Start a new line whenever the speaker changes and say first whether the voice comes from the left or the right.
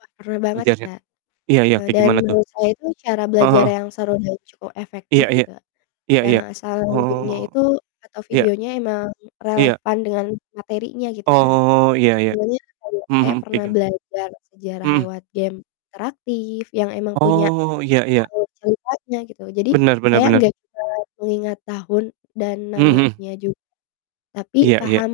left: Wah, parah banget sih
right: Ngajarnya,
left: Kak,
right: iya iya
left: eee,
right: kayak
left: dan
right: gimana tuh?
left: menurut saya itu cara
right: Heeh
left: belajar
right: heeh.
left: yang seru dan cukup efektif
right: Iya iya,
left: gitu,
right: iya
left: yang
right: iya,
left: asal gamenya
right: oh,
left: itu atau
right: iya.
left: videonya emang
right: Iya.
left: relevan dengan materinya gitu Kak,
right: Oh iya iya,
left: senengnya kayak
right: mhm
left: saya
right: mhm, kayak
left: pernah
right: gimana?
left: belajar sejarah
right: Mhm.
left: lewat game interaktif yang emang punya,
right: Oh iya iya.
left: alur ceritanya gitu. Jadi
right: Bener bener
left: saya
right: bener.
left: gak bisa mengingat tahun dan
right: Mhm mhm.
left: namanya juga, tapi
right: Iya iya.
left: paham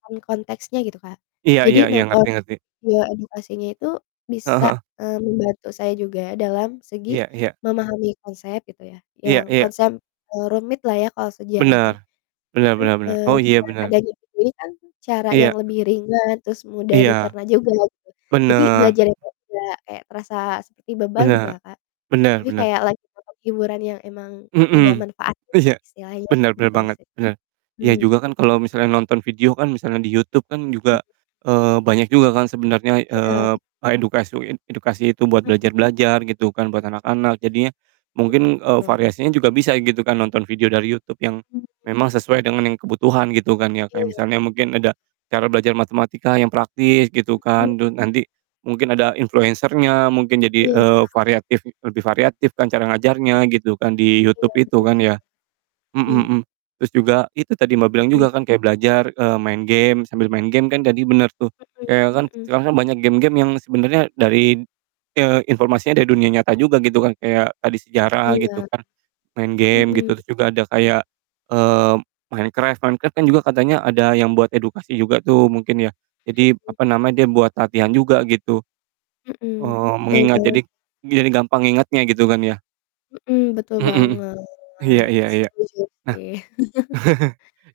left: paham konteksnya gitu Kak,
right: Iya iya
left: jadi
right: iya,
left: nonton,
right: ngerti ngerti.
left: ya edukasinya itu
right: Heeh
left: bisa,
right: heeh.
left: eee, membantu saya juga dalam segi,
right: Iya iya.
left: memahami konsep gitu ya,
right: Iya
left: yang
right: iya.
left: konsep, eee, rumit lah ya kalau sejarah tuh,
right: Bener, bener
left: itu
right: bener bener,
left: eee,
right: oh iya
left: dengan
right: bener.
left: adanya jadi kan, cara
right: Iya.
left: yang lebih ringan terus mudah
right: Iya,
left: dicerna juga gitu, jadi
right: bener.
left: belajar itu nggak kayak terasa seperti beban
right: Bener,
left: gitulah Kak,
right: bener
left: tapi
right: bener.
left: kayak lagi ngomong hiburan yang emang ada
right: Mhm,
left: manfaatnya
right: iya,
left: istilahnya
right: bener bener
left: gitu
right: banget,
left: sih,
right: bener, iya
left: mmm.
right: juga kan kalo misalnya nonton video kan misalnya di YouTube kan
left: Mmm.
right: juga, eee, banyak juga kan sebenernya,
left: Iya
right: eee, a
left: betul.
right: edukasi it edukasi itu buat
left: Mhm.
right: belajar-belajar gitu kan buat
left: M
right: anak-anak jadinya,
left: Iya
right: mungkin, eee,
left: betul.
right: variasinya juga bisa gitu kan nonton video dari YouTube yang,
left: [unintelligible]
right: memang sesuai dengan yang kebutuhan gitu kan ya,
left: Iya
right: kayak misalnya mungkin
left: sih.
right: ada, cara belajar matematika yang praktis gitu
left: Mhm.
right: kan terus nanti, mungkin ada influencer-nya mungkin jadi,
left: Iya.
right: eee, variatif lebih variatif kan cara
left: M
right: ngajarnya gitu kan di YouTube
left: iya
right: itu
left: betul.
right: kan ya. Mhm
left: Mmm.
right: mhm, terus juga itu tadi Mbak, bilang
left: Mmm.
right: juga kan kayak belajar, eee, main game sambil main game kan tadi bener tuh. Iya kan,
left: Mhm mhm.
right: sekarang kan banyak game-game yang sebenernya dari, eee, informasinya dari dunia nyata juga gitu kan kayak tadi sejarah gitu
left: Iya.
right: kan, main game gitu,
left: Mhm.
right: terus juga ada kayak, eee, Minecraft Minecraft kan juga katanya ada yang buat edukasi juga tuh mungkin ya, jadi
left: Mhm.
right: apa namanya dia buat latihan juga gitu,
left: Mhm,
right: eee,
left: betul
right: mengingat
left: banget.
right: jadi jadi gampang ngingatnya gitu kan ya.
left: Mhm, betul
right: Mhm mhm. Iya
left: banget,
right: iya iya,
left: setuju
right: nah,
left: sih.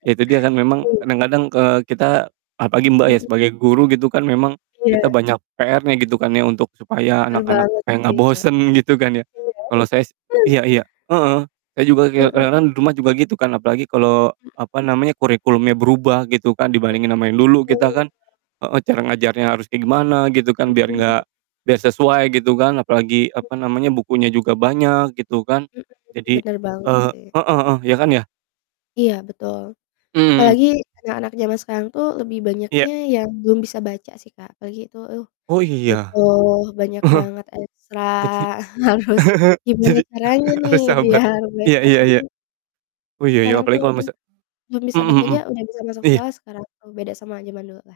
right: iya itu dia kan memang
left: Iya.
right: kadang-kadang, eee, kita, apalagi Mbak ya,
left: Mhm.
right: sebagai guru gitu kan memang,
left: Iya.
right: kita banyak PR-nya gitu kan ya untuk supaya
left: Bener
right: anak-anak
left: banget
right: kayak
left: sih
right: gak
left: itu,
right: bosen gitu kan ya,
left: iya.
right: kalo saya s iya iya, heeh, saya juga kayak
left: Heeh.
right: kadang-kadang di rumah juga gitu kan, apalagi kalo
left: Mhm.
right: apa namanya, kurikulumnya berubah gitu kan, dibandingin sama yang dulu kita kan
left: [unintelligible]
right: heeh, cara ngajarnya harusnya gimana gitu kan biar
left: Mhm.
right: gak biar sesuai gitu kan, apalagi
left: Mhm.
right: apa namanya, bukunya juga banyak gitu kan,
left: Mhm mhm,
right: jadi
left: bener banget
right: eee
left: sih.
right: heeh heeh, iya kan ya?
left: Iya betul,
right: Mmm, mhm.
left: apalagi anak-anak zaman sekarang tuh lebih
right: Iya.
left: banyaknya yang belum bisa baca sih Kak, apalagi itu, uh,
right: Oh iya,
left: betul banyak banget ekstra
right: jadi,
left: harus gimana
right: jadi
left: caranya nih
right: harus sabar,
left: biar
right: iya
left: mereka
right: iya
left: tuh
right: iya.
left: hmm
right: Oh iya iya
left: sekarang tuh
right: apalagi kalau
left: hmm,
right: misal
left: belum bisa
right: mhm
left: baca
right: mhm,
left: aja udah bisa masuk
right: iya.
left: sekolah sekarang beda sama jaman dulu lah.